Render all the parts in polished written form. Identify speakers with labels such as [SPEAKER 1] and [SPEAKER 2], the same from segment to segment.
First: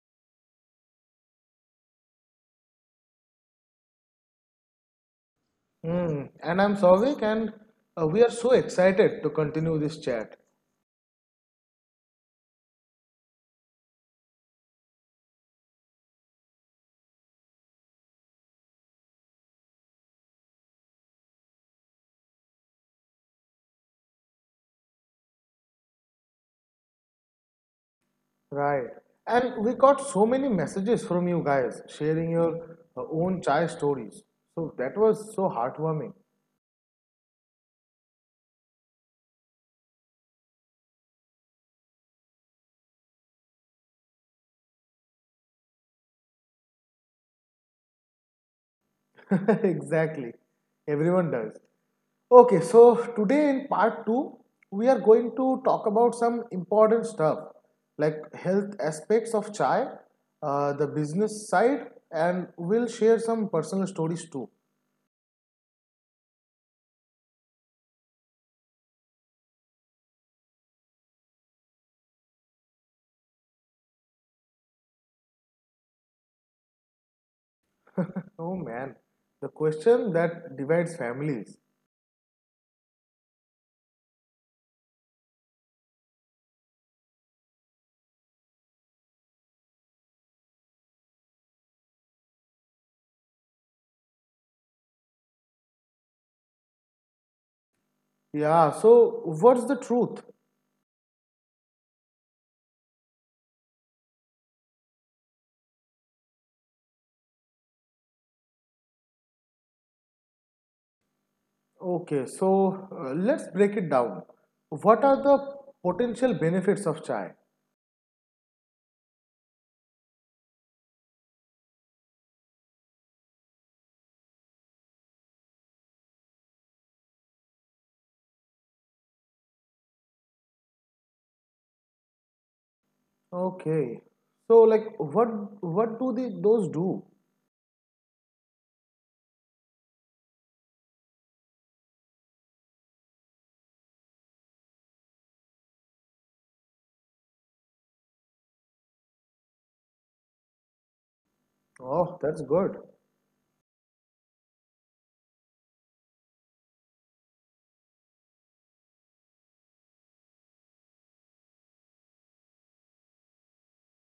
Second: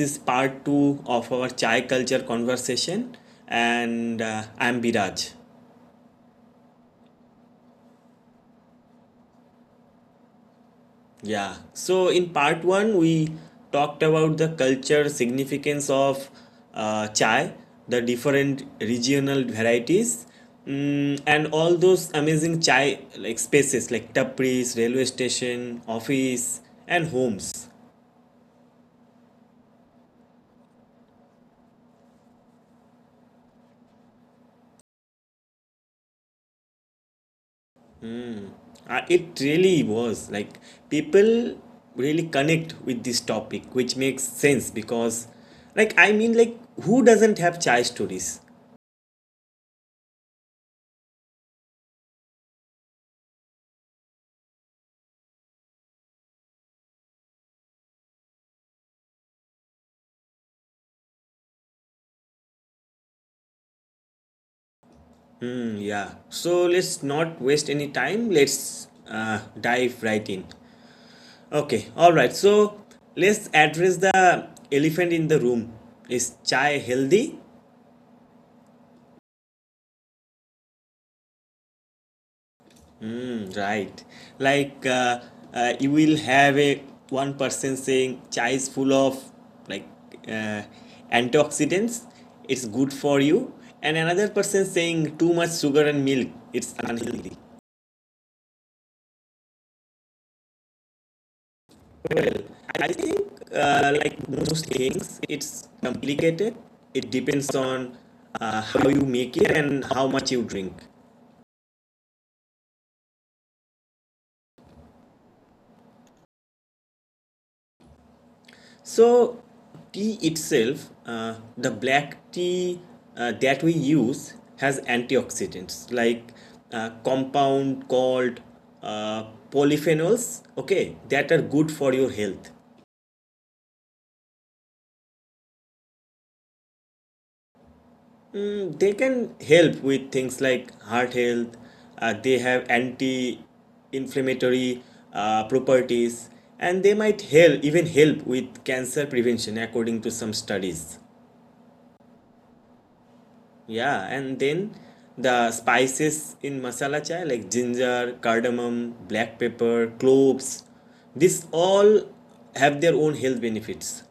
[SPEAKER 1] is part two of our chai culture conversation, and I'm Biraj.
[SPEAKER 2] Hmm. And I'm Souvik, and we are so excited to continue this chat.
[SPEAKER 1] Yeah, so in part one, we talked about the culture significance of chai, the different regional varieties, and all those amazing chai like spaces like tapris, railway station, office, and homes.
[SPEAKER 2] Right. And we got so many messages from you guys sharing your own chai stories. So that was so heartwarming.
[SPEAKER 1] It really was like people really connect with this topic, which makes sense because, like, I mean, like, who doesn't have chai stories?
[SPEAKER 2] Exactly. Everyone does. Okay, so today in part 2, we are going to talk about some important stuff like health aspects of chai, the business side, and we'll share some personal stories too.
[SPEAKER 1] Yeah. So let's not waste any time. Let's dive right in. Okay. All right. So let's address the elephant in the room. Is chai healthy?
[SPEAKER 2] Oh man, the question that divides families.
[SPEAKER 1] Right. Like uh, you will have a one person saying chai is full of like uh, antioxidants, it's good for you, and another person saying too much sugar and milk, it's unhealthy.
[SPEAKER 2] Yeah, so what's the truth?
[SPEAKER 1] Well, I think like most things, it's complicated. It depends on how you make it and how much you drink.
[SPEAKER 2] Okay, so let's break it down. What are the potential benefits of chai?
[SPEAKER 1] So, tea itself, the black tea that we use, has antioxidants like compound called uh, polyphenols, okay, that are good for your health.
[SPEAKER 2] Okay, so like what do those do?
[SPEAKER 1] Mm, they can help with things like heart health, they have anti inflammatory properties, and they might help even help with cancer prevention according to some studies.
[SPEAKER 2] Oh, that's good.
[SPEAKER 1] Yeah, and then the spices in masala chai like ginger, cardamom, black pepper, cloves, this all have their own health benefits.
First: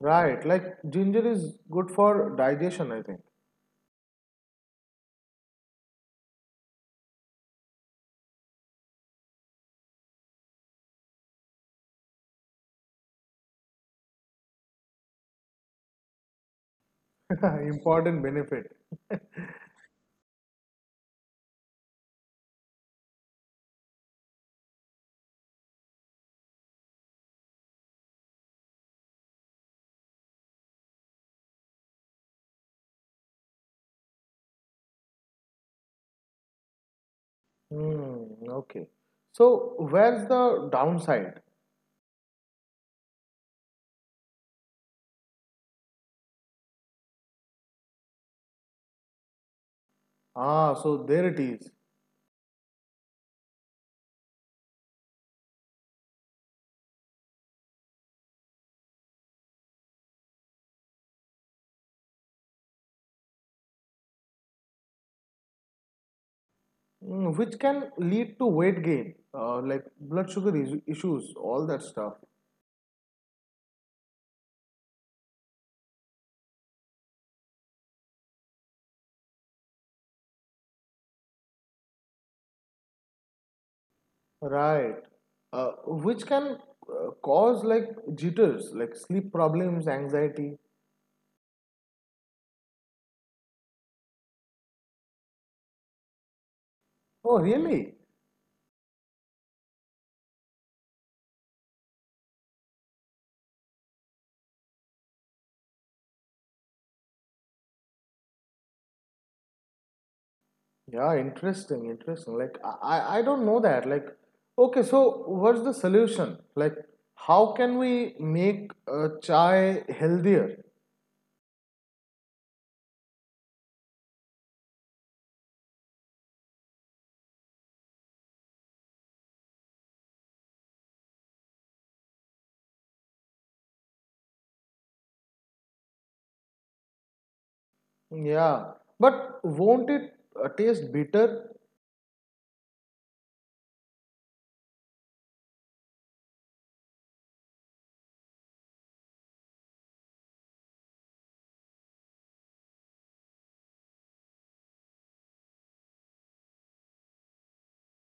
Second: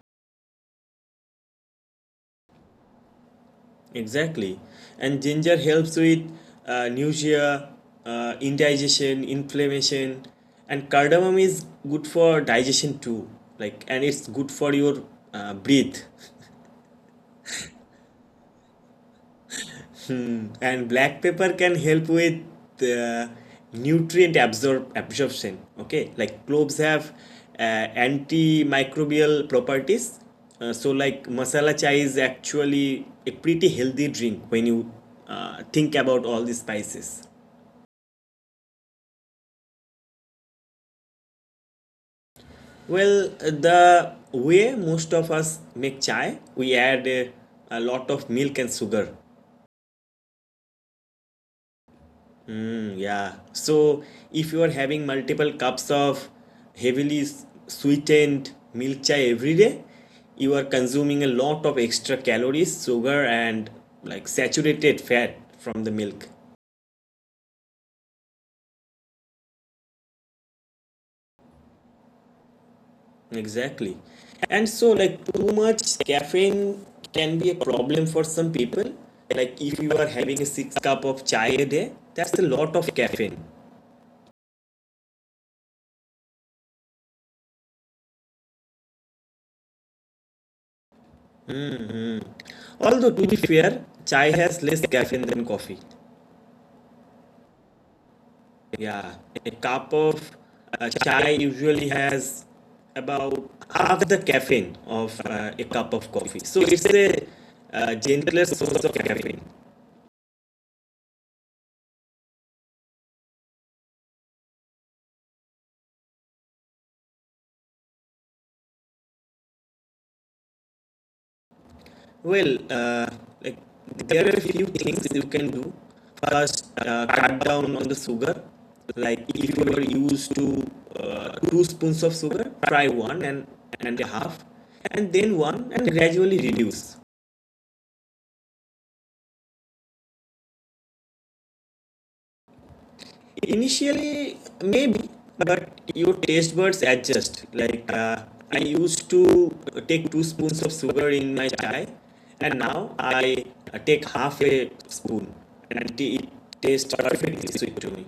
[SPEAKER 2] Right, like ginger is good for digestion, I think.
[SPEAKER 1] Exactly. And ginger helps with nausea, indigestion, inflammation, and cardamom is good for digestion too. Like, and it's good for your breath.
[SPEAKER 2] Important benefit.
[SPEAKER 1] And black pepper can help with uh, nutrient absorb absorption, okay, like cloves have antimicrobial properties. So like masala chai is actually a pretty healthy drink when you think about all the spices.
[SPEAKER 2] Hmm, okay. So where's the downside?
[SPEAKER 1] Well, the way most of us make chai, we add a lot of milk and sugar.
[SPEAKER 2] Ah, so there it is.
[SPEAKER 1] Yeah. So if you are having multiple cups of heavily sweetened milk chai every day, you are consuming a lot of extra calories, sugar, and like saturated fat from the milk.
[SPEAKER 2] Mm, which can lead to weight gain, like blood sugar issues, all that stuff.
[SPEAKER 1] Exactly. And so, like, too much caffeine can be a problem for some people. Like, if you are having a six cup of chai a day, that's a lot of caffeine.
[SPEAKER 2] Right. Uh, which can cause like jitters, like sleep problems, anxiety.
[SPEAKER 1] Although, to be fair, chai has less caffeine than coffee.
[SPEAKER 2] Oh, really?
[SPEAKER 1] Yeah, a cup of chai usually has about half the caffeine of a cup of coffee. So it's a gentler source of caffeine.
[SPEAKER 2] Yeah, interesting, interesting. Like I don't know that. Like, okay, so what's the solution? Like, how can we make chai healthier?
[SPEAKER 1] Well, like there are a few things you can do. First, cut down on the sugar. Like if you are used to two spoons of sugar, try one and a half, and then one, and gradually reduce.
[SPEAKER 2] Yeah, but won't it taste bitter?
[SPEAKER 1] Initially, maybe, but your taste buds adjust. Like I used to take two spoons of sugar in my chai, and now I take half a spoon, and it tastes perfectly sweet to me.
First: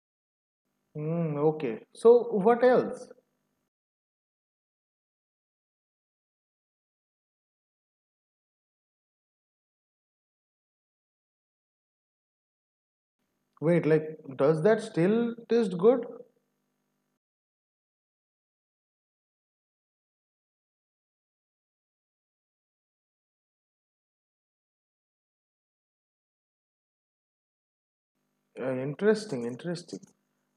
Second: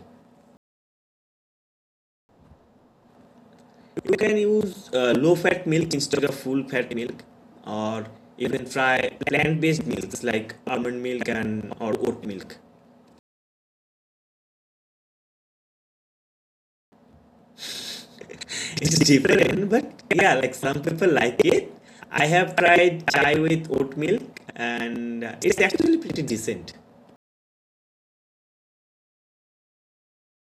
[SPEAKER 2] Mm, okay. So what else?
[SPEAKER 1] You can use low-fat milk instead of full-fat milk, or even try plant-based milks like almond milk and or oat milk.
[SPEAKER 2] Wait, like, does that still taste good?
[SPEAKER 1] It's different, but yeah, like some people like it. I have tried chai with oat milk, and it's actually pretty decent.
[SPEAKER 2] Interesting, interesting.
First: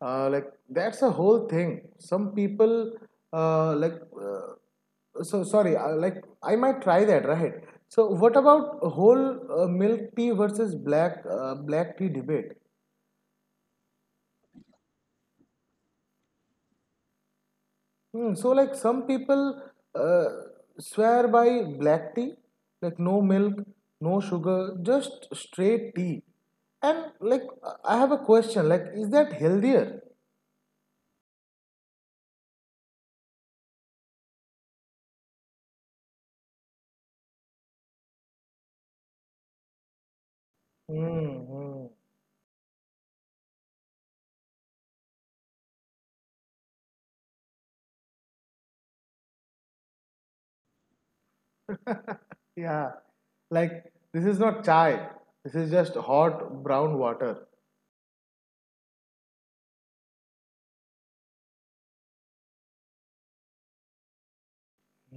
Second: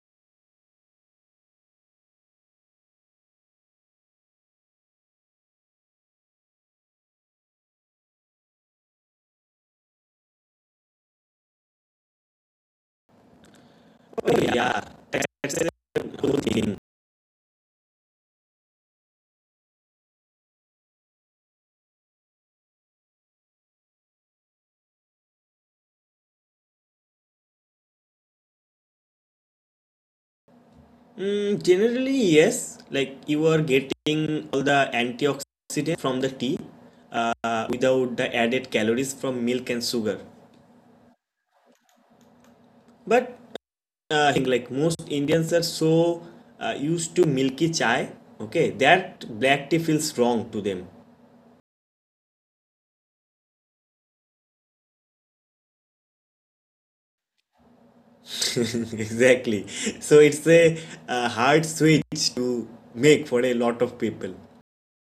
[SPEAKER 2] Like, that's a whole thing. Some people, like, so sorry, like, I might try that, right? So, what about whole milk tea versus black tea debate?
[SPEAKER 1] Oh yeah, that's a good thing.
[SPEAKER 2] Hmm, so, like, some people uh, swear by black tea, like, no milk, no sugar, just straight tea. And like, I have a question. Like, is that healthier?
[SPEAKER 1] Mm, generally, yes, like you are getting all the antioxidants from the tea without the added calories from milk and sugar.
[SPEAKER 2] Mm, mm.
[SPEAKER 1] But I think like most Indians are so used to milky chai, okay, that black tea feels wrong to them.
[SPEAKER 2] Yeah, like this is not chai. This is just hot brown water.
[SPEAKER 1] Exactly. So it's a, uh, hard switch to make for a lot of people.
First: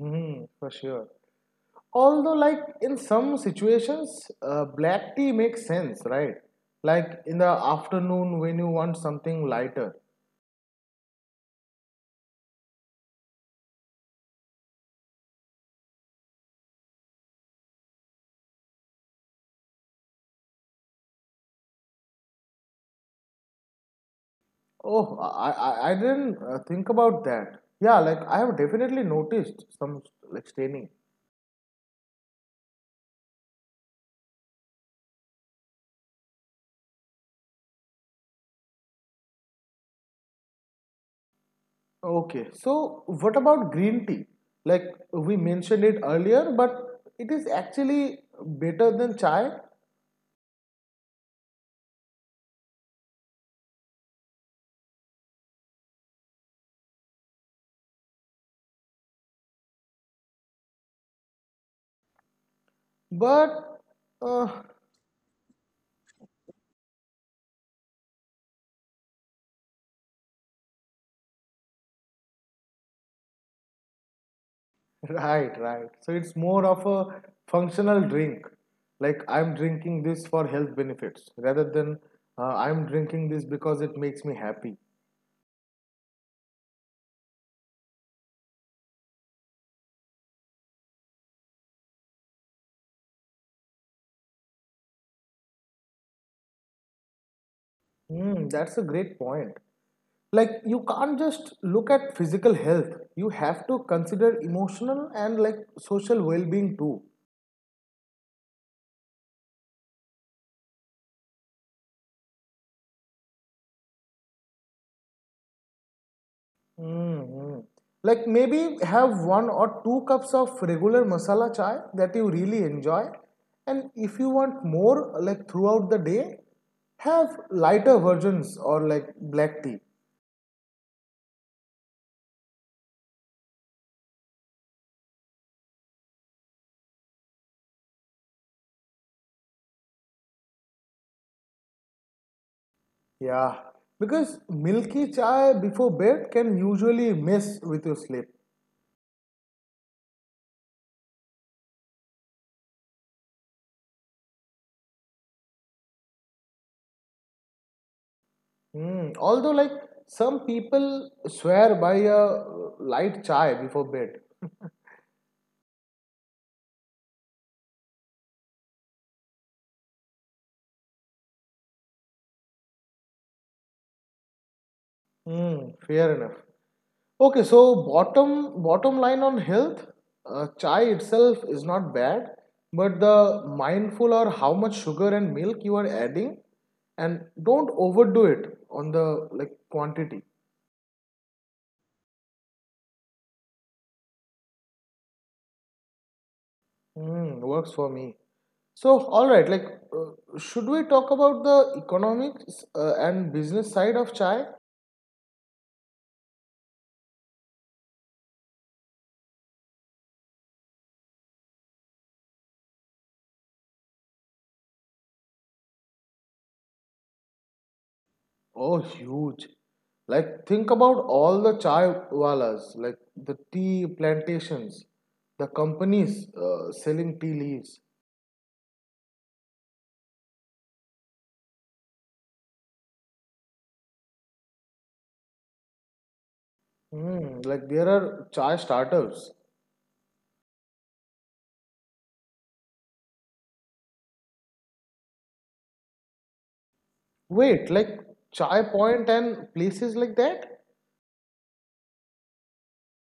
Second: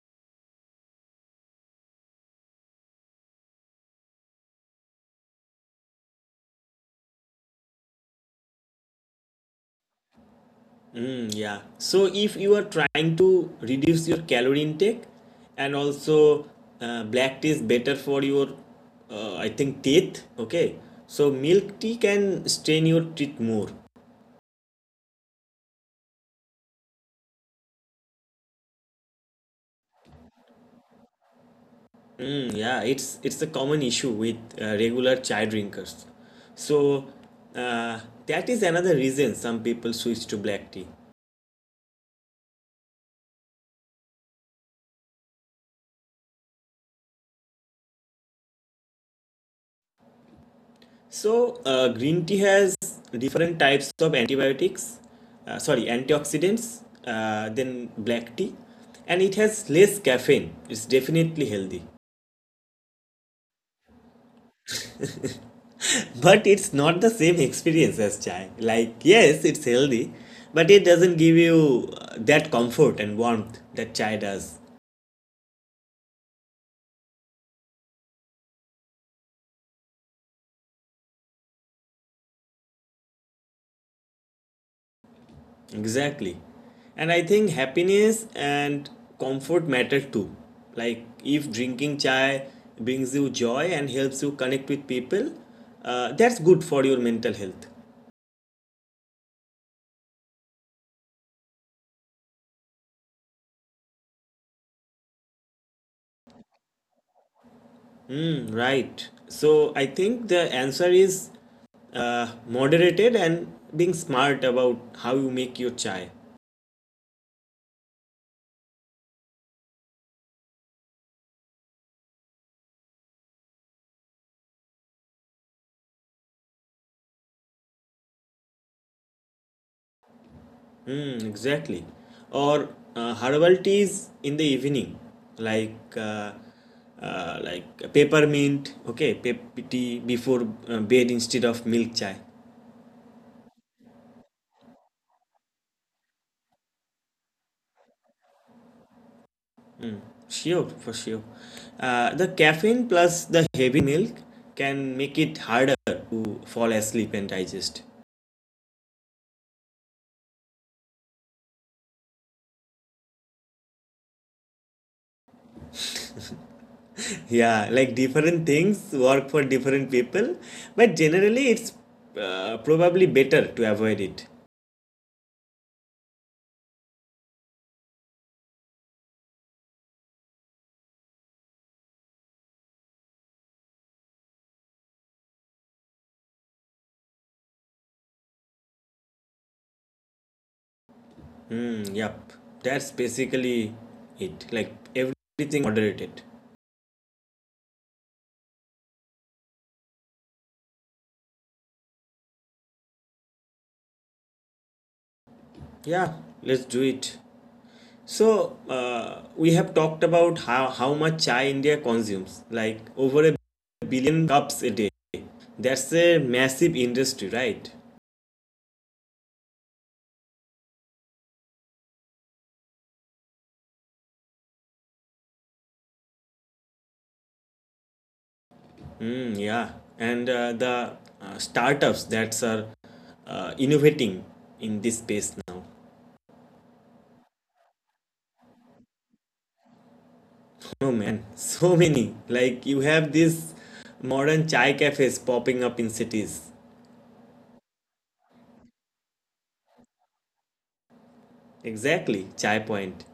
[SPEAKER 2] Mm, for sure. Although, like in some situations, black tea makes sense, right? Like in the afternoon when you want something lighter.
[SPEAKER 1] Mm, yeah. So if you are trying to reduce your calorie intake and also black tea is better for your, I think, teeth. Okay. So milk tea can strain your teeth more.
[SPEAKER 2] Oh, I didn't think about that. Yeah, like I have definitely noticed some like staining.
[SPEAKER 1] Yeah, it's a common issue with regular chai drinkers. So uh, that is another reason some people switch to black tea.
[SPEAKER 2] Okay, so what about green tea? Like we mentioned it earlier, but it is actually better than chai.
[SPEAKER 1] So, green tea has different types of antibiotics, sorry, antioxidants, than black tea, and it has less caffeine. It's definitely healthy.
[SPEAKER 2] But uh,
[SPEAKER 1] But it's not the same experience as chai. Like, yes, it's healthy, but it doesn't give you that comfort and warmth that chai does.
[SPEAKER 2] right, right. So it's more of a functional drink. Like I'm drinking this for health benefits rather than I'm drinking this because it makes me happy.
[SPEAKER 1] Exactly. And I think happiness and comfort matter too. Like if drinking chai brings you joy and helps you connect with people, that's good for your mental health.
[SPEAKER 2] Hmm, that's a great point. Like you can't just look at physical health. You have to consider emotional and like social well-being too.
[SPEAKER 1] Mm, right. So I think the answer is moderated and being smart about how you make your chai.
[SPEAKER 2] Mm-hmm. Like maybe have one or two cups of regular masala chai that you really enjoy. And if you want more, like throughout the day, have lighter versions or like black tea.
[SPEAKER 1] Mm, exactly. Or herbal teas in the evening, like uh, like peppermint. Okay, pep tea before bed instead of milk chai.
[SPEAKER 2] Yeah. Because milky chai before bed can usually mess with your sleep.
[SPEAKER 1] Sure, for sure. The caffeine plus the heavy milk can make it harder to fall asleep and digest.
[SPEAKER 2] Mm. Although, like some people swear by a light chai before bed.
[SPEAKER 1] Yeah, like different things work for different people, but generally it's probably better to avoid it.
[SPEAKER 2] Mm, fair enough. Okay, so bottom line on health, chai itself is not bad, but the mindful or how much sugar and milk you are adding, and don't overdo it on the like quantity.
[SPEAKER 1] Mm, yep, that's basically it. Like everything moderated.
[SPEAKER 2] Hmm, works for me. So all right, like uh, should we talk about the economics and business side of chai?
[SPEAKER 1] Yeah, let's do it. So, we have talked about how much chai India consumes, like over a billion cups a day. That's a massive industry, right?
[SPEAKER 2] Oh, huge. Like, think about all the chai walas, like the tea plantations, the companies selling tea leaves.
[SPEAKER 1] Yeah, and the startups that are innovating in this space now.
[SPEAKER 2] Hmm, like, there are chai startups.
[SPEAKER 1] Oh man, so many. Like you have these modern chai cafes popping up in cities.
[SPEAKER 2] Wait, like Chai Point and places like that?
[SPEAKER 1] Exactly, Chai Point.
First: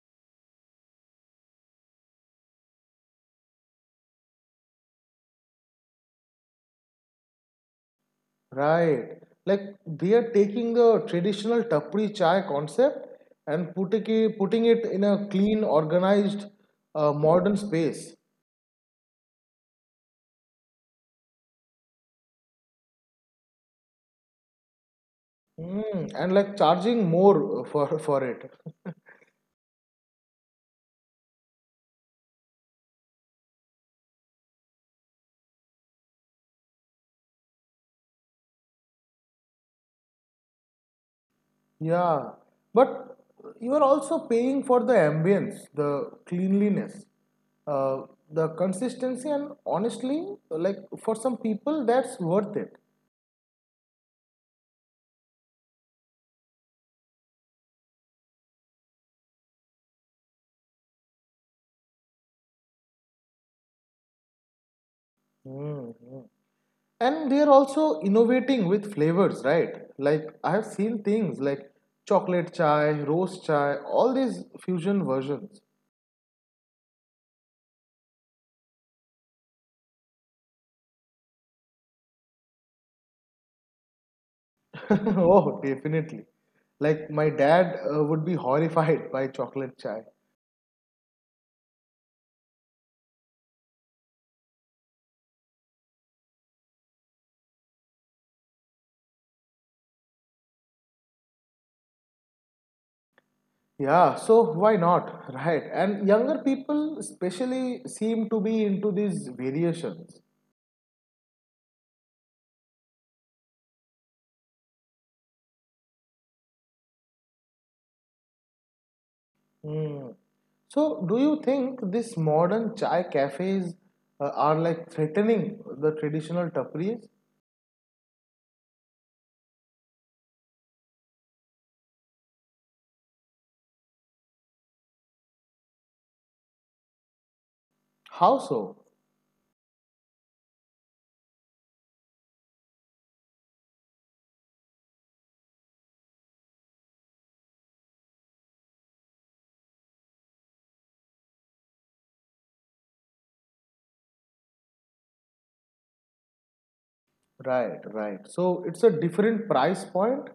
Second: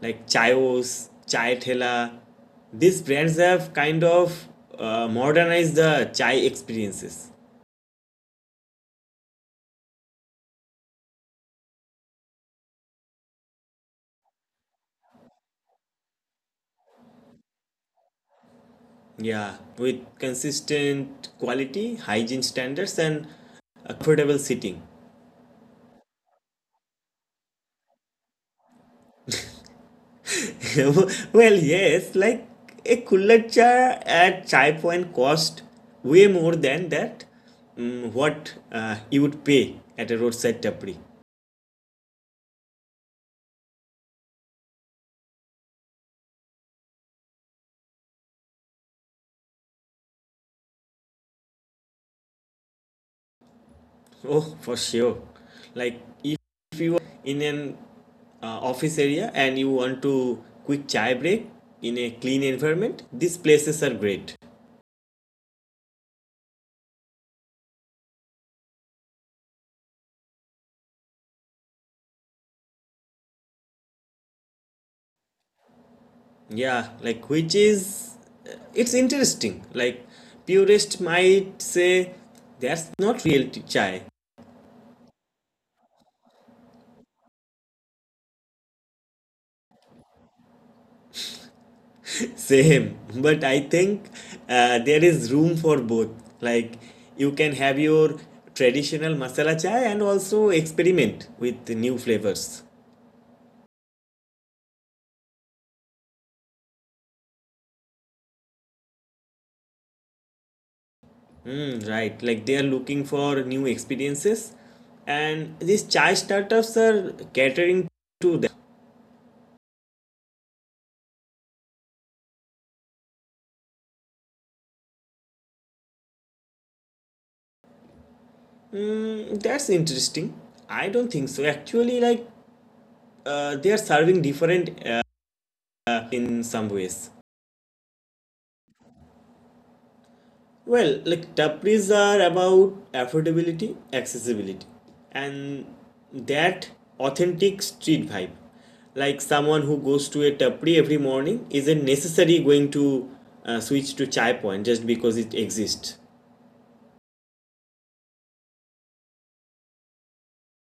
[SPEAKER 1] Like Chaios, Chai Thela. These brands have kind of modernized the chai experiences.
[SPEAKER 2] Right. Like, they are taking the traditional tapri chai concept and putting it in a clean, organized, modern space.
[SPEAKER 1] Yeah, with consistent quality, hygiene standards, and affordable seating.
[SPEAKER 2] Mm, and like charging more for it.
[SPEAKER 1] Well, yes, like a cooler cha at Chai Point cost way more than that, what you would pay at a roadside tapri.
[SPEAKER 2] Yeah, but you are also paying for the ambience, the cleanliness, uh, the consistency, and honestly, like for some people, that's worth it.
[SPEAKER 1] Oh, for sure. Like if you are in an office area and you want to quick chai break in a clean environment, these places are great.
[SPEAKER 2] hmm And they are also innovating with flavors, right? Like I have seen things like chocolate chai, roast chai, all these fusion versions.
[SPEAKER 1] Yeah, like which is it's interesting. Like purist might say that's not real chai.
[SPEAKER 2] Oh, definitely. Like my dad would be horrified by chocolate chai.
[SPEAKER 1] Same, but I think there is room for both. Like you can have your traditional masala chai and also experiment with new flavors.
[SPEAKER 2] Yeah, so why not? Right. And younger people, especially, seem to be into these variations.
[SPEAKER 1] Mm, right, like they are looking for new experiences, and these chai startups are catering to them.
[SPEAKER 2] Hmm. So, do you think these modern chai cafes are like threatening the traditional tapris?
[SPEAKER 1] Mm, that's interesting. I don't think so. Actually, like they are serving different in some ways.
[SPEAKER 2] How so?
[SPEAKER 1] Well, like Tapris are about affordability, accessibility, and that authentic street vibe. Like someone who goes to a tapri every morning isn't necessarily going to switch to chai point just because it exists.
[SPEAKER 2] Right, right. So, it's a different price point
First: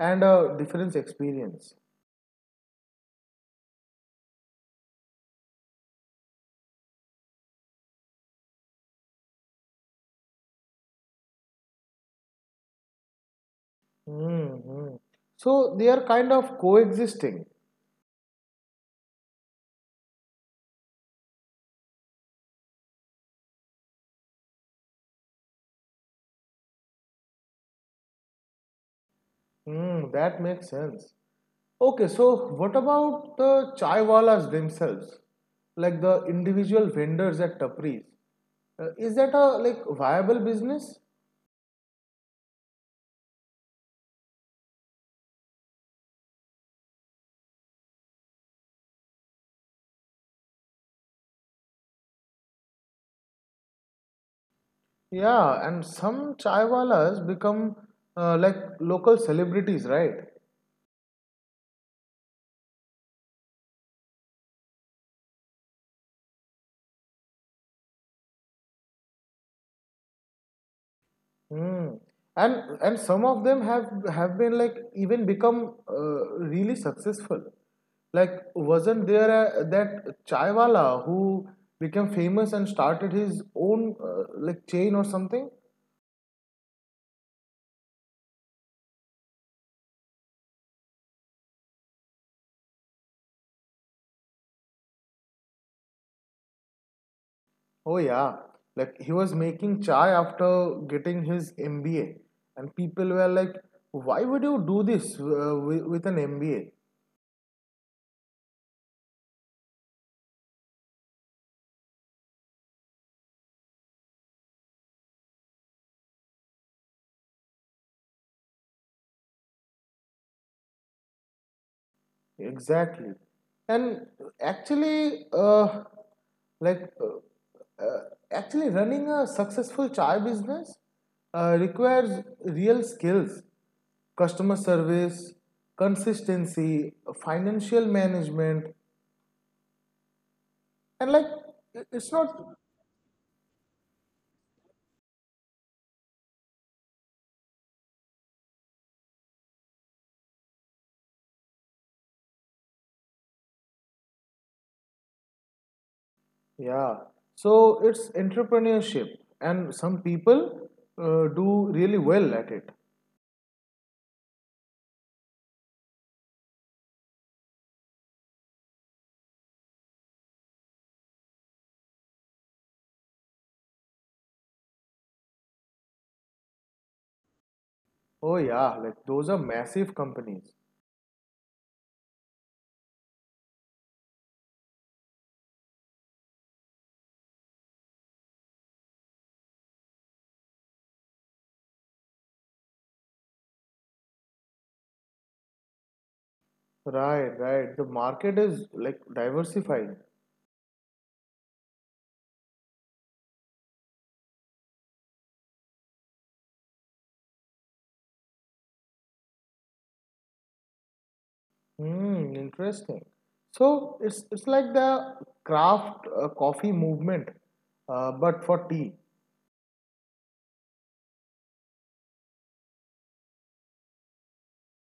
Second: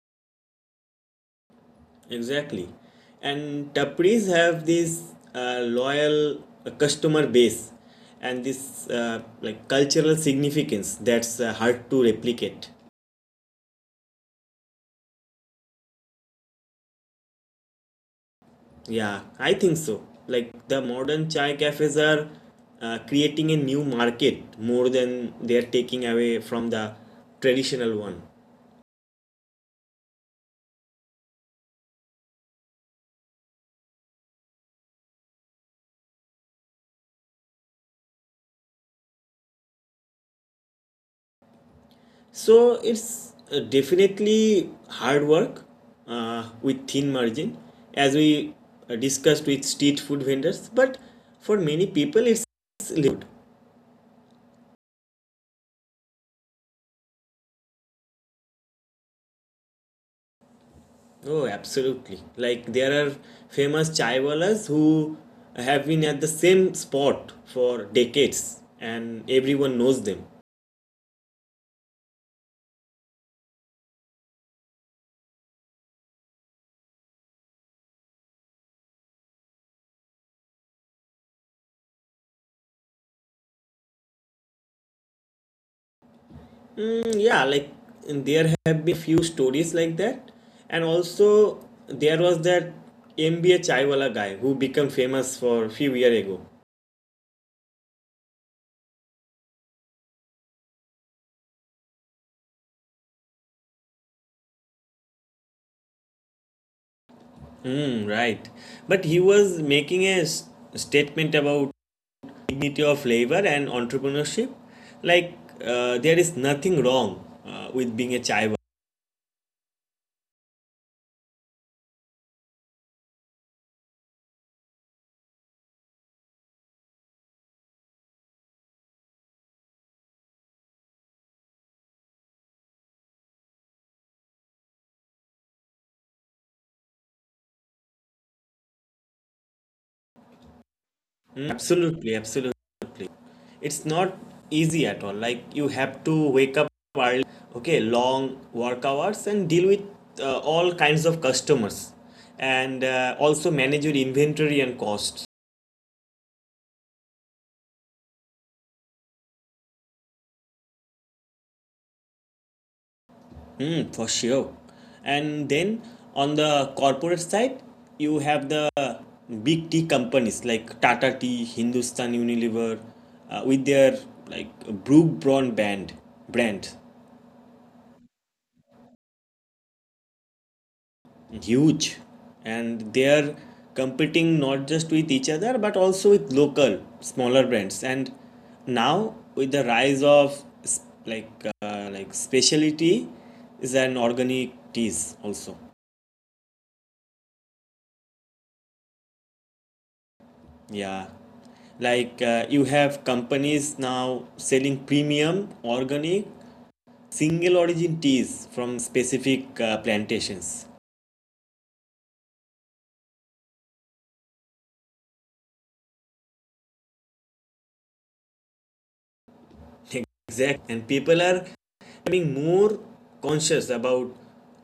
[SPEAKER 2] and a different experience.
[SPEAKER 1] Exactly. And tapris have this loyal customer base and this like cultural significance that's hard to replicate.
[SPEAKER 2] hmm So, they are kind of coexisting.
[SPEAKER 1] Yeah, I think so. Like the modern chai cafes are creating a new market more than they are taking away from the traditional one.
[SPEAKER 2] Hmm, that makes sense. Okay, so what about the chaiwalas themselves, like the individual vendors at tapris? Is that a like viable business?
[SPEAKER 1] So it's definitely hard work with thin margin, as we discussed with street food vendors. But for many people, it's lived.
[SPEAKER 2] Yeah, and some chaiwalas become like local celebrities, right?
[SPEAKER 1] Oh, absolutely. Like there are famous chaiwalas who have been at the same spot for decades and everyone knows them.
[SPEAKER 2] Hmm. And and some of them have been like even become really successful. Like wasn't there that chaiwala who became famous and started his own like chain or something?
[SPEAKER 1] Mm, yeah, like there have been few stories like that. And also there was that MBA chaiwala guy who became famous for a few years ago.
[SPEAKER 2] Oh yeah, like he was making chai after getting his MBA, and people were like, "Why would you do this with an MBA?"
[SPEAKER 1] Mm, right. But he was making a statement about dignity of labor and entrepreneurship. Like there is nothing wrong with being a chaiwala.
[SPEAKER 2] Exactly, and actually, uh, like, actually, running a successful chai business requires real skills, customer service, consistency, financial management, and like,
[SPEAKER 1] Mm,
[SPEAKER 2] it's
[SPEAKER 1] absolutely,
[SPEAKER 2] not
[SPEAKER 1] absolutely. It's not easy at all. Like you have to wake up early, okay, long work hours and deal with all kinds of customers and also manage your inventory and costs.
[SPEAKER 2] Yeah, so it's entrepreneurship, and some people do really well at it.
[SPEAKER 1] Mm, for sure. And then on the corporate side, you have the big tea companies like Tata Tea, Hindustan Unilever, with their like Brewbron brand.
[SPEAKER 2] Oh, yeah, like those are massive companies.
[SPEAKER 1] Huge. And they are competing not just with each other but also with local smaller brands and now with the rise of like like specialty is an organic teas also.
[SPEAKER 2] Right, right. The market is like diversified.
[SPEAKER 1] Yeah, like you have companies now selling premium organic single origin teas from specific plantations.
[SPEAKER 2] Hmm, interesting. So it's like the craft coffee movement, but for tea.
[SPEAKER 1] Exact. And people are becoming more conscious about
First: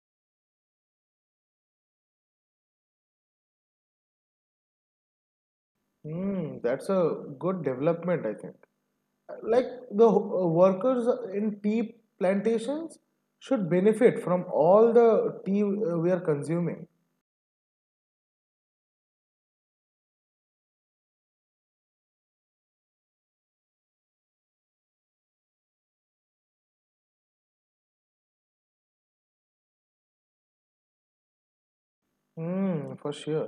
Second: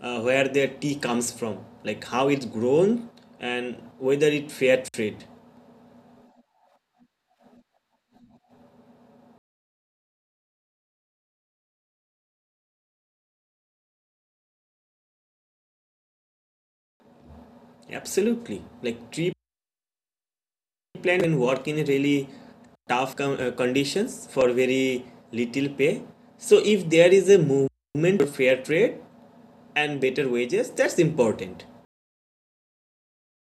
[SPEAKER 1] where their tea comes from, like how it's grown and whether it's fair trade.
[SPEAKER 2] Hmm, that's a good development, I think. Like the workers in tea plantations should benefit from all the tea we are consuming.
[SPEAKER 1] Absolutely. Like tree plant can work in really tough conditions for very little pay. So if there is a movement for fair trade and better wages, that's important.
[SPEAKER 2] Mm, for sure.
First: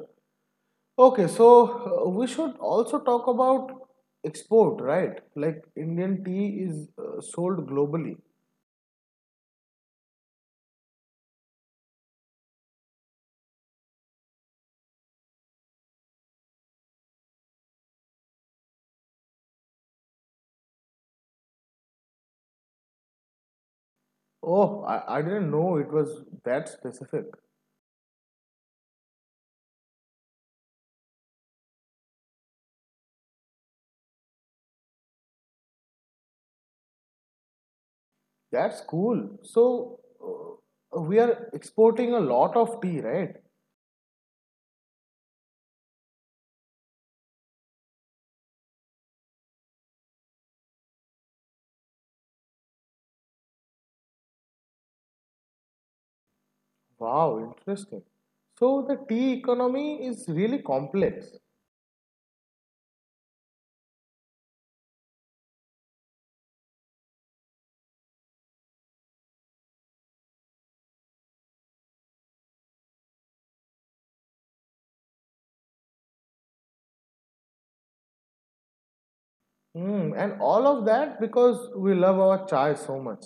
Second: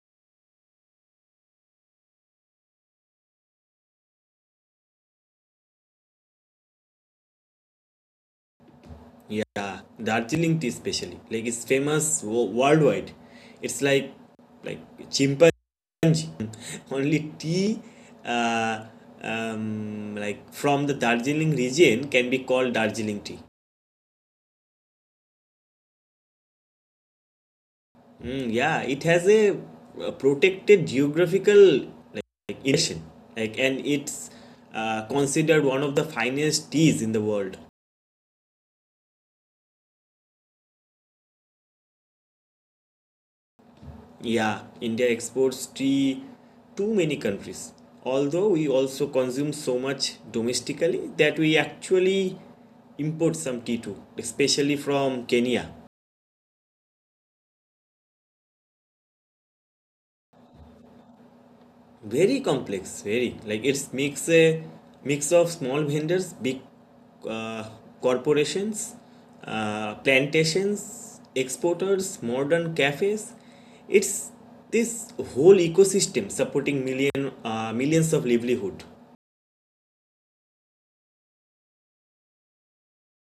[SPEAKER 2] Okay, so we should also talk about export, right? Like Indian tea is sold globally.
[SPEAKER 1] Yeah, Darjeeling tea especially, like it's famous worldwide. It's like chimpanzees only tea, uh, like from the Darjeeling region, can be called Darjeeling tea.
[SPEAKER 2] Oh, I didn't know it was that specific.
[SPEAKER 1] Mm, yeah, it has a, uh, protected geographical like indication, like, and it's considered one of the finest teas in the world.
[SPEAKER 2] That's cool. So we are exporting a lot of tea, right?
[SPEAKER 1] Yeah, India exports tea to many countries. Although we also consume so much domestically that we actually import some tea too, especially from Kenya.
[SPEAKER 2] Wow, interesting. So the tea economy is really complex.
[SPEAKER 1] Very complex, very. Like it's mix of small vendors, big uh, corporations, plantations, exporters, modern cafes. It's this whole ecosystem supporting millions of livelihood.
[SPEAKER 2] Mm, and all of that because we love our chai so much.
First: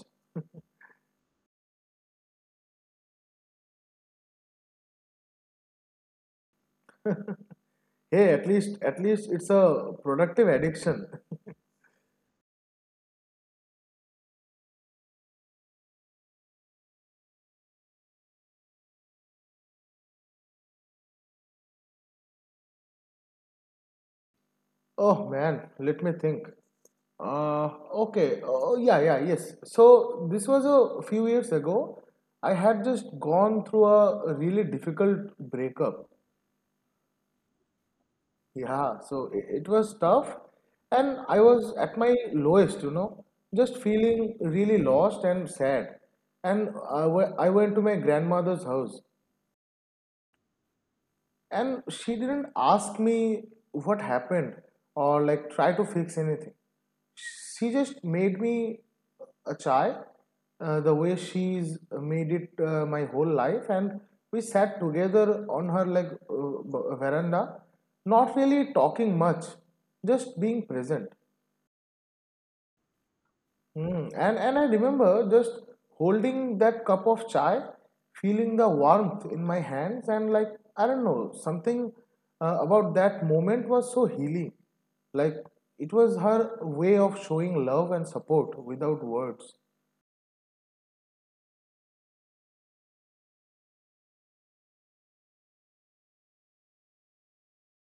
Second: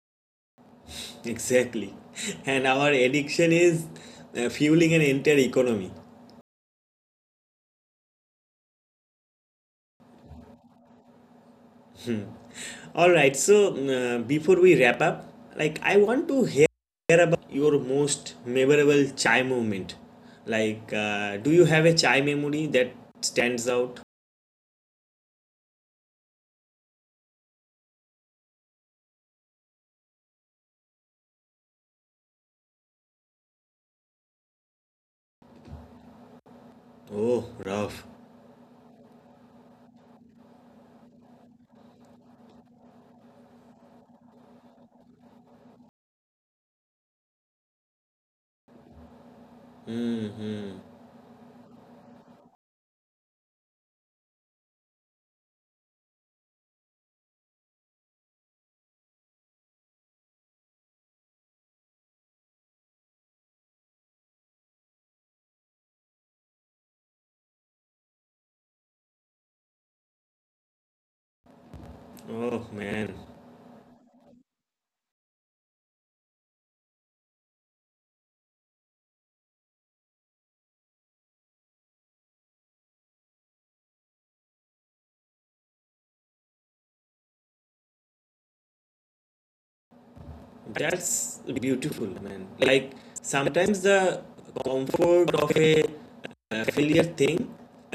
[SPEAKER 1] Exactly, and our addiction is fueling an entire economy.
[SPEAKER 2] Hey, at least it's a productive addiction.
[SPEAKER 1] All right, so before we wrap up, like I want to hear about your most memorable chai moment. Like, do you have a chai memory that stands out?
[SPEAKER 2] Oh man, let me think. Uh, okay. Oh yeah, yeah, yes. So this was a few years ago. I had just gone through a really difficult breakup.
[SPEAKER 1] Oh, rough.
[SPEAKER 2] Yeah, so it was tough, and I was at my lowest. Just feeling really lost and sad. And I I went to my grandmother's house, and she didn't ask me what happened or like try to fix anything. She just made me a chai the way she's made it my whole life, and we sat together on her like veranda, not really talking much, just being present.
[SPEAKER 1] Oh man,
[SPEAKER 2] Mm. And I remember just holding that cup of chai, feeling the warmth in my hands, and like I don't know, something about that moment was so healing. Like it was her way of showing love and support without words.
[SPEAKER 1] that's beautiful, man. Like sometimes the comfort of a familiar thing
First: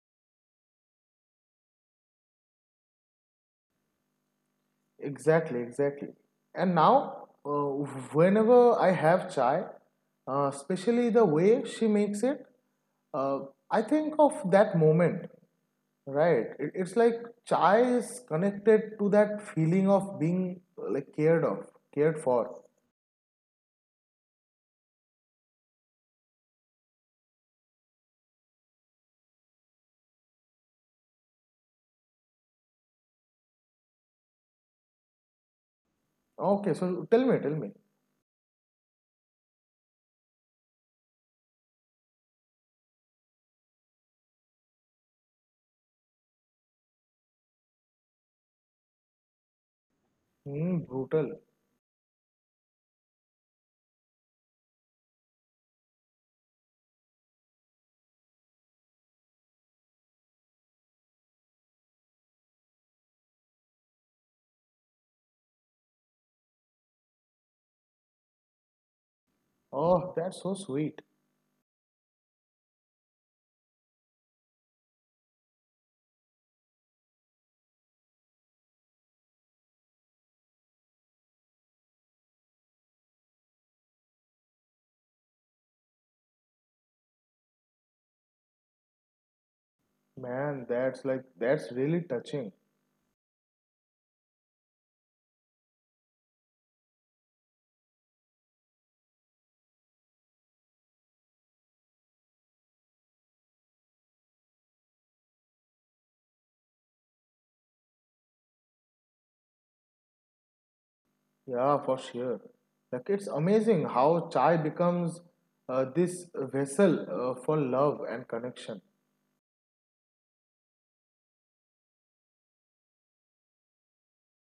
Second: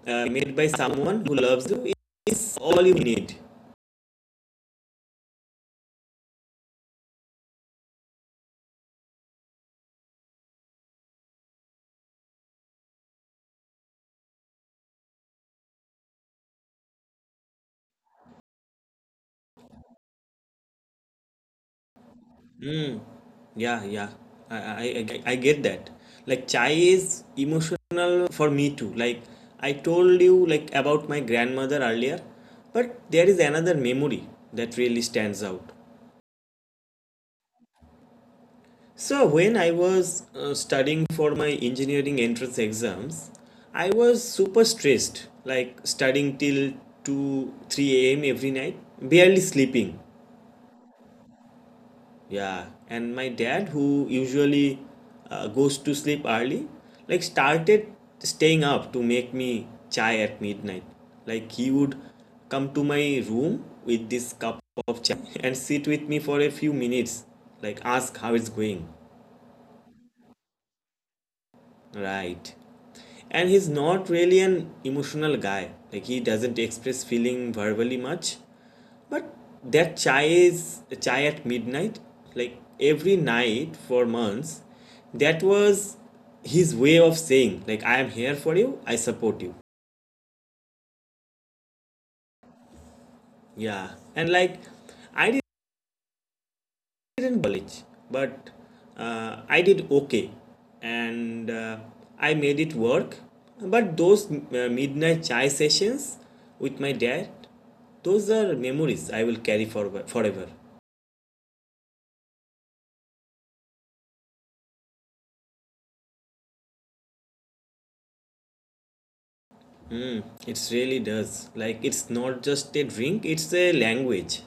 [SPEAKER 1] made by someone who loves you is all you need.
[SPEAKER 2] Exactly, exactly. And now, whenever I have chai, especially the way she makes it, uh, I think of that moment. Right. It's like chai is connected to that feeling of being like cared for.
[SPEAKER 1] Mm. Yeah, yeah. I get that. Like chai is emotional for me too. Like I told you like about my grandmother earlier, but there is another memory that really stands out.
[SPEAKER 2] Okay, so tell me, tell me.
[SPEAKER 1] So when I was studying for my engineering entrance exams, I was super stressed, like studying till 2-3 a.m. every night, barely sleeping.
[SPEAKER 2] Mm, brutal.
[SPEAKER 1] Yeah, and my dad, who usually goes to sleep early, like started staying up to make me chai at midnight. Like he would come to my room with this cup of chai and sit with me for a few minutes, like ask how it's going.
[SPEAKER 2] Oh, that's so sweet.
[SPEAKER 1] Right. And he's not really an emotional guy. Like he doesn't express feeling verbally much. But that chai at midnight, like every night for months, that was his way of saying like I am here for you, I support you.
[SPEAKER 2] Man, that's like that's really touching.
[SPEAKER 1] Yeah. And like I did in college, but I did okay, and I made it work. But those midnight chai sessions with my dad, those are memories I will carry for forever.
[SPEAKER 2] Yeah, for sure. Like it's amazing how chai becomes this vessel for love and connection.
[SPEAKER 1] Mm, it really does. Like it's not just a drink; it's a language.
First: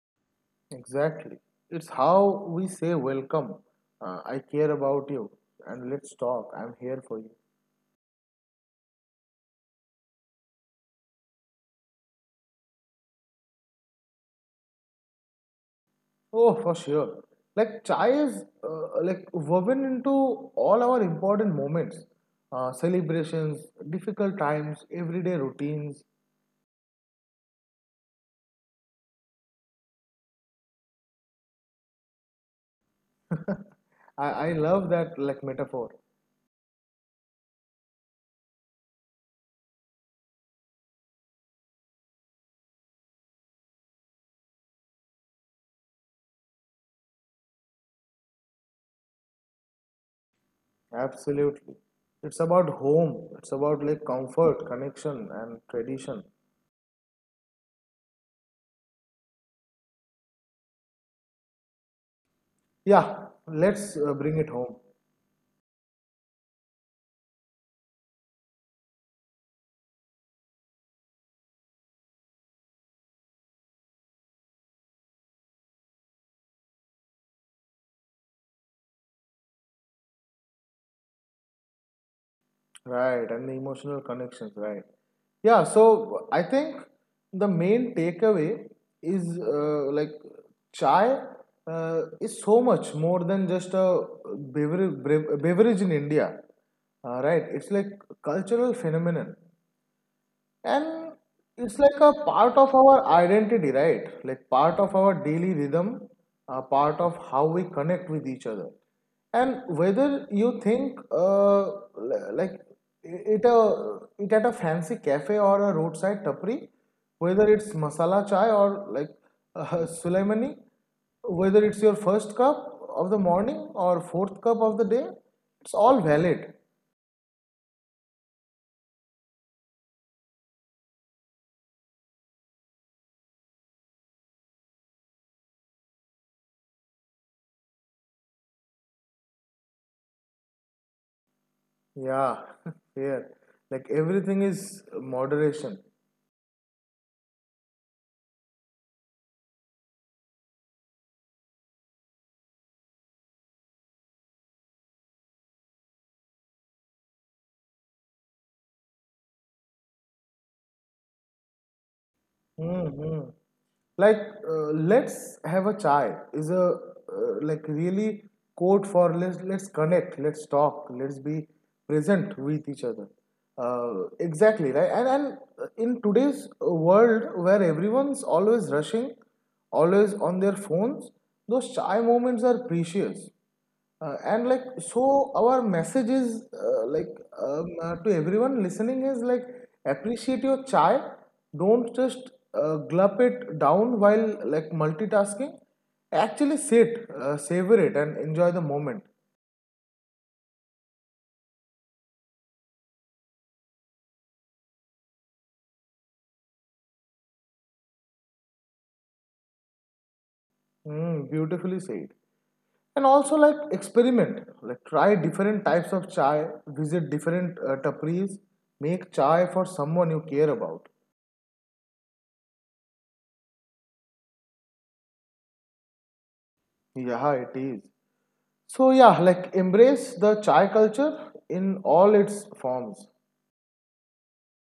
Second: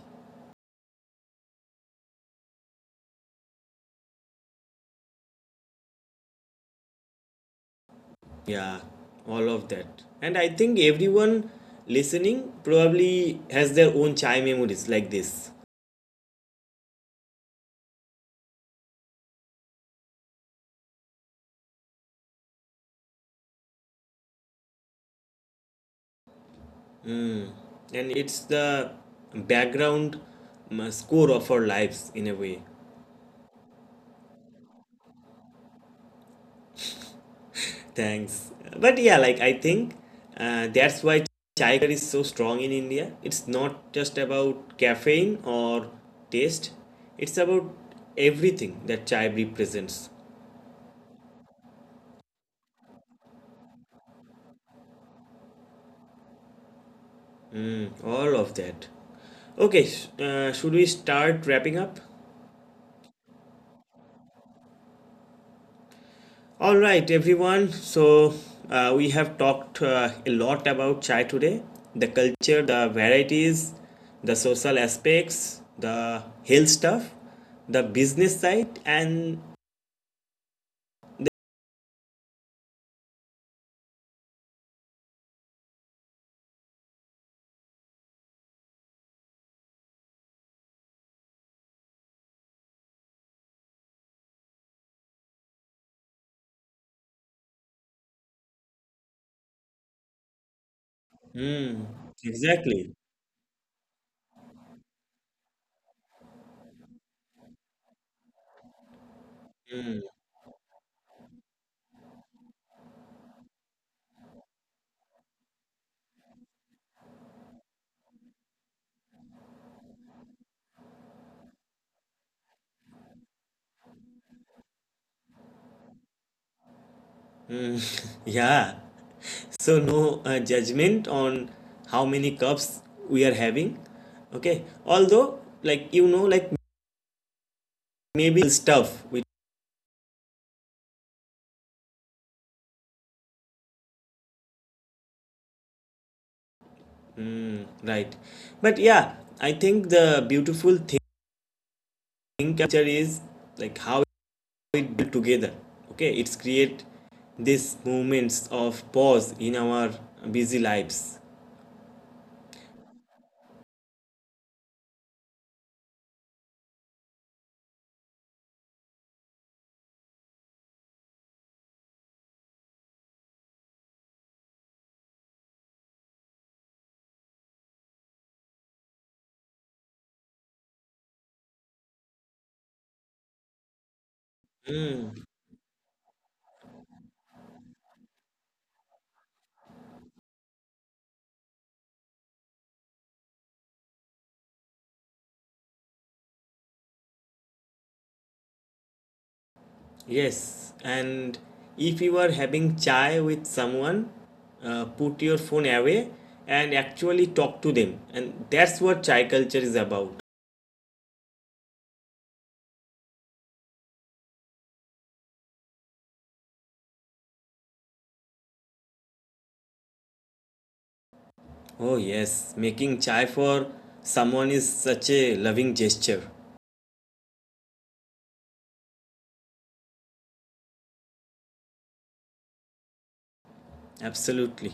[SPEAKER 2] Exactly. It's how we say welcome. I care about you, and let's talk. I'm here for you.
[SPEAKER 1] Yeah, all of that. And I think everyone listening probably has their own chai memories like this.
[SPEAKER 2] Oh, for sure. Like chai is like woven into all our important moments, celebrations, difficult times, everyday routines.
[SPEAKER 1] And it's the background score of our lives in a way.
[SPEAKER 2] I love that like metaphor.
[SPEAKER 1] Thanks. But yeah, like I think that's why chai culture is so strong in India. It's not just about caffeine or taste. It's about everything that chai represents.
[SPEAKER 2] Absolutely. It's about home. It's about like comfort, connection, and tradition.
[SPEAKER 1] All of that. Okay, should we start wrapping up?
[SPEAKER 2] Yeah, let's bring it home.
[SPEAKER 1] All right, everyone. So we have talked a lot about chai today: the culture, the varieties, the social aspects, the health stuff, the business side, and the.
[SPEAKER 2] Right, and the emotional connections, right? Yeah, so I think the main takeaway is like chai is so much more than just a beverage, beverage in India. Right, it's like cultural phenomenon, and
[SPEAKER 1] Hmm,
[SPEAKER 2] it's like a part of
[SPEAKER 1] exactly.
[SPEAKER 2] our identity, right? Like part of our daily rhythm, a part of how we connect with each other, and
[SPEAKER 1] Hmm.
[SPEAKER 2] whether you think like it at a fancy cafe or a roadside tapri, whether it's masala chai or like sulaimani, whether it's your first cup of the morning or fourth cup of the day, it's all valid.
[SPEAKER 1] Yeah. So no judgment on how many cups we are having. Okay. Although, like you know, like maybe stuff we
[SPEAKER 2] Yeah, yeah. Like everything is moderation.
[SPEAKER 1] right. But yeah, I think the beautiful think culture is like how it built together. Okay, it's create these moments of pause in our busy lives.
[SPEAKER 2] Mm-hmm. Like let's have a chai is a like really code for let's connect, let's talk, let's be present with each other. Exactly, right? And in today's world where everyone's always rushing, always on their phones, those chai moments are precious. And like, so our message is like, to everyone listening is like, appreciate your chai, don't just gulp it down while like multitasking, actually sit, savor it, and enjoy the moment.
[SPEAKER 1] Yes. And if you are having chai with someone, put your phone away and actually talk to them, and that's what chai culture is about.
[SPEAKER 2] Mm, beautifully said. And also, like experiment, like try different types of chai, visit different taparis, make chai for someone you care about.
[SPEAKER 1] Oh yes, making chai for someone is such a loving gesture.
[SPEAKER 2] Yeah, it is. So yeah, like embrace the chai culture in all its forms.
[SPEAKER 1] Absolutely.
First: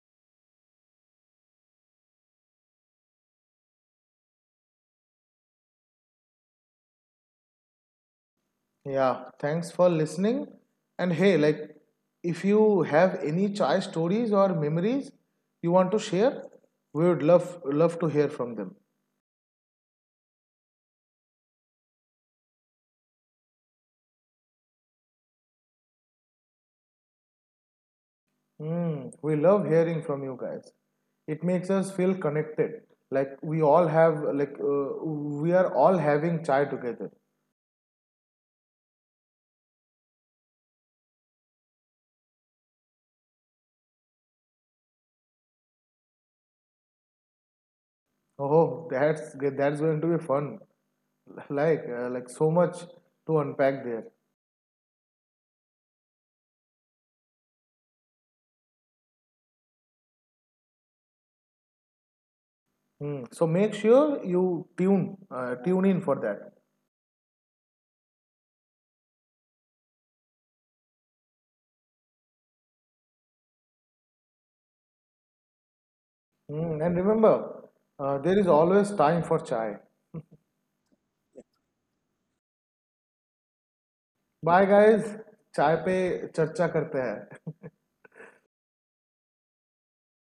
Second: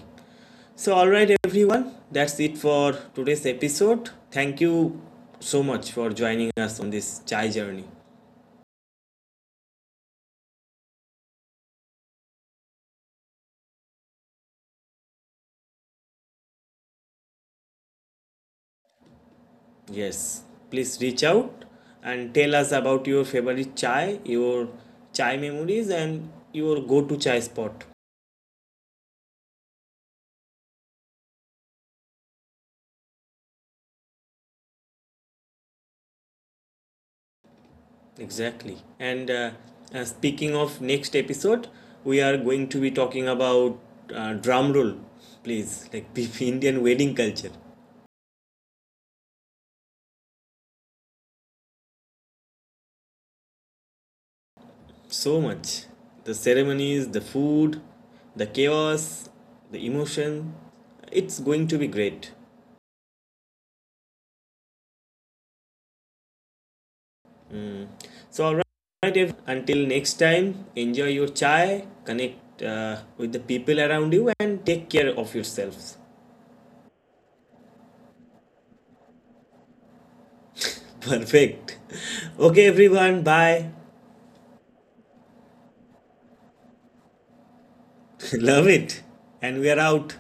[SPEAKER 1] So, alright, everyone, that's it for today's episode. Thank you so much for joining us on this chai journey.
[SPEAKER 2] Yeah, thanks for listening. And hey, like if you have any chai stories or memories you want to share, we would love to hear from them.
[SPEAKER 1] Yes, please reach out and tell us about your favorite chai, your chai memories, and your go to chai spot.
[SPEAKER 2] Hmm, we love hearing from you guys. It makes us feel connected. Like we are all having chai together.
[SPEAKER 1] Exactly. And speaking of next episode, we are going to be talking about, drum roll, please, like Indian wedding culture.
[SPEAKER 2] Oh, that's going to be fun. Like so much to unpack there.
[SPEAKER 1] So much. The ceremonies, the food, the chaos, the emotion. It's going to be great.
[SPEAKER 2] Mm. So make sure you tune in for that.
[SPEAKER 1] So, alright, until next time, enjoy your chai, connect with the people around you, and take care of yourselves.
[SPEAKER 2] Mm. And remember, there is always time for chai.
[SPEAKER 1] Perfect. Okay, everyone, bye.
[SPEAKER 2] Bye, guys. Chai पे चर्चा करते हैं.
[SPEAKER 1] Love it. And we are out.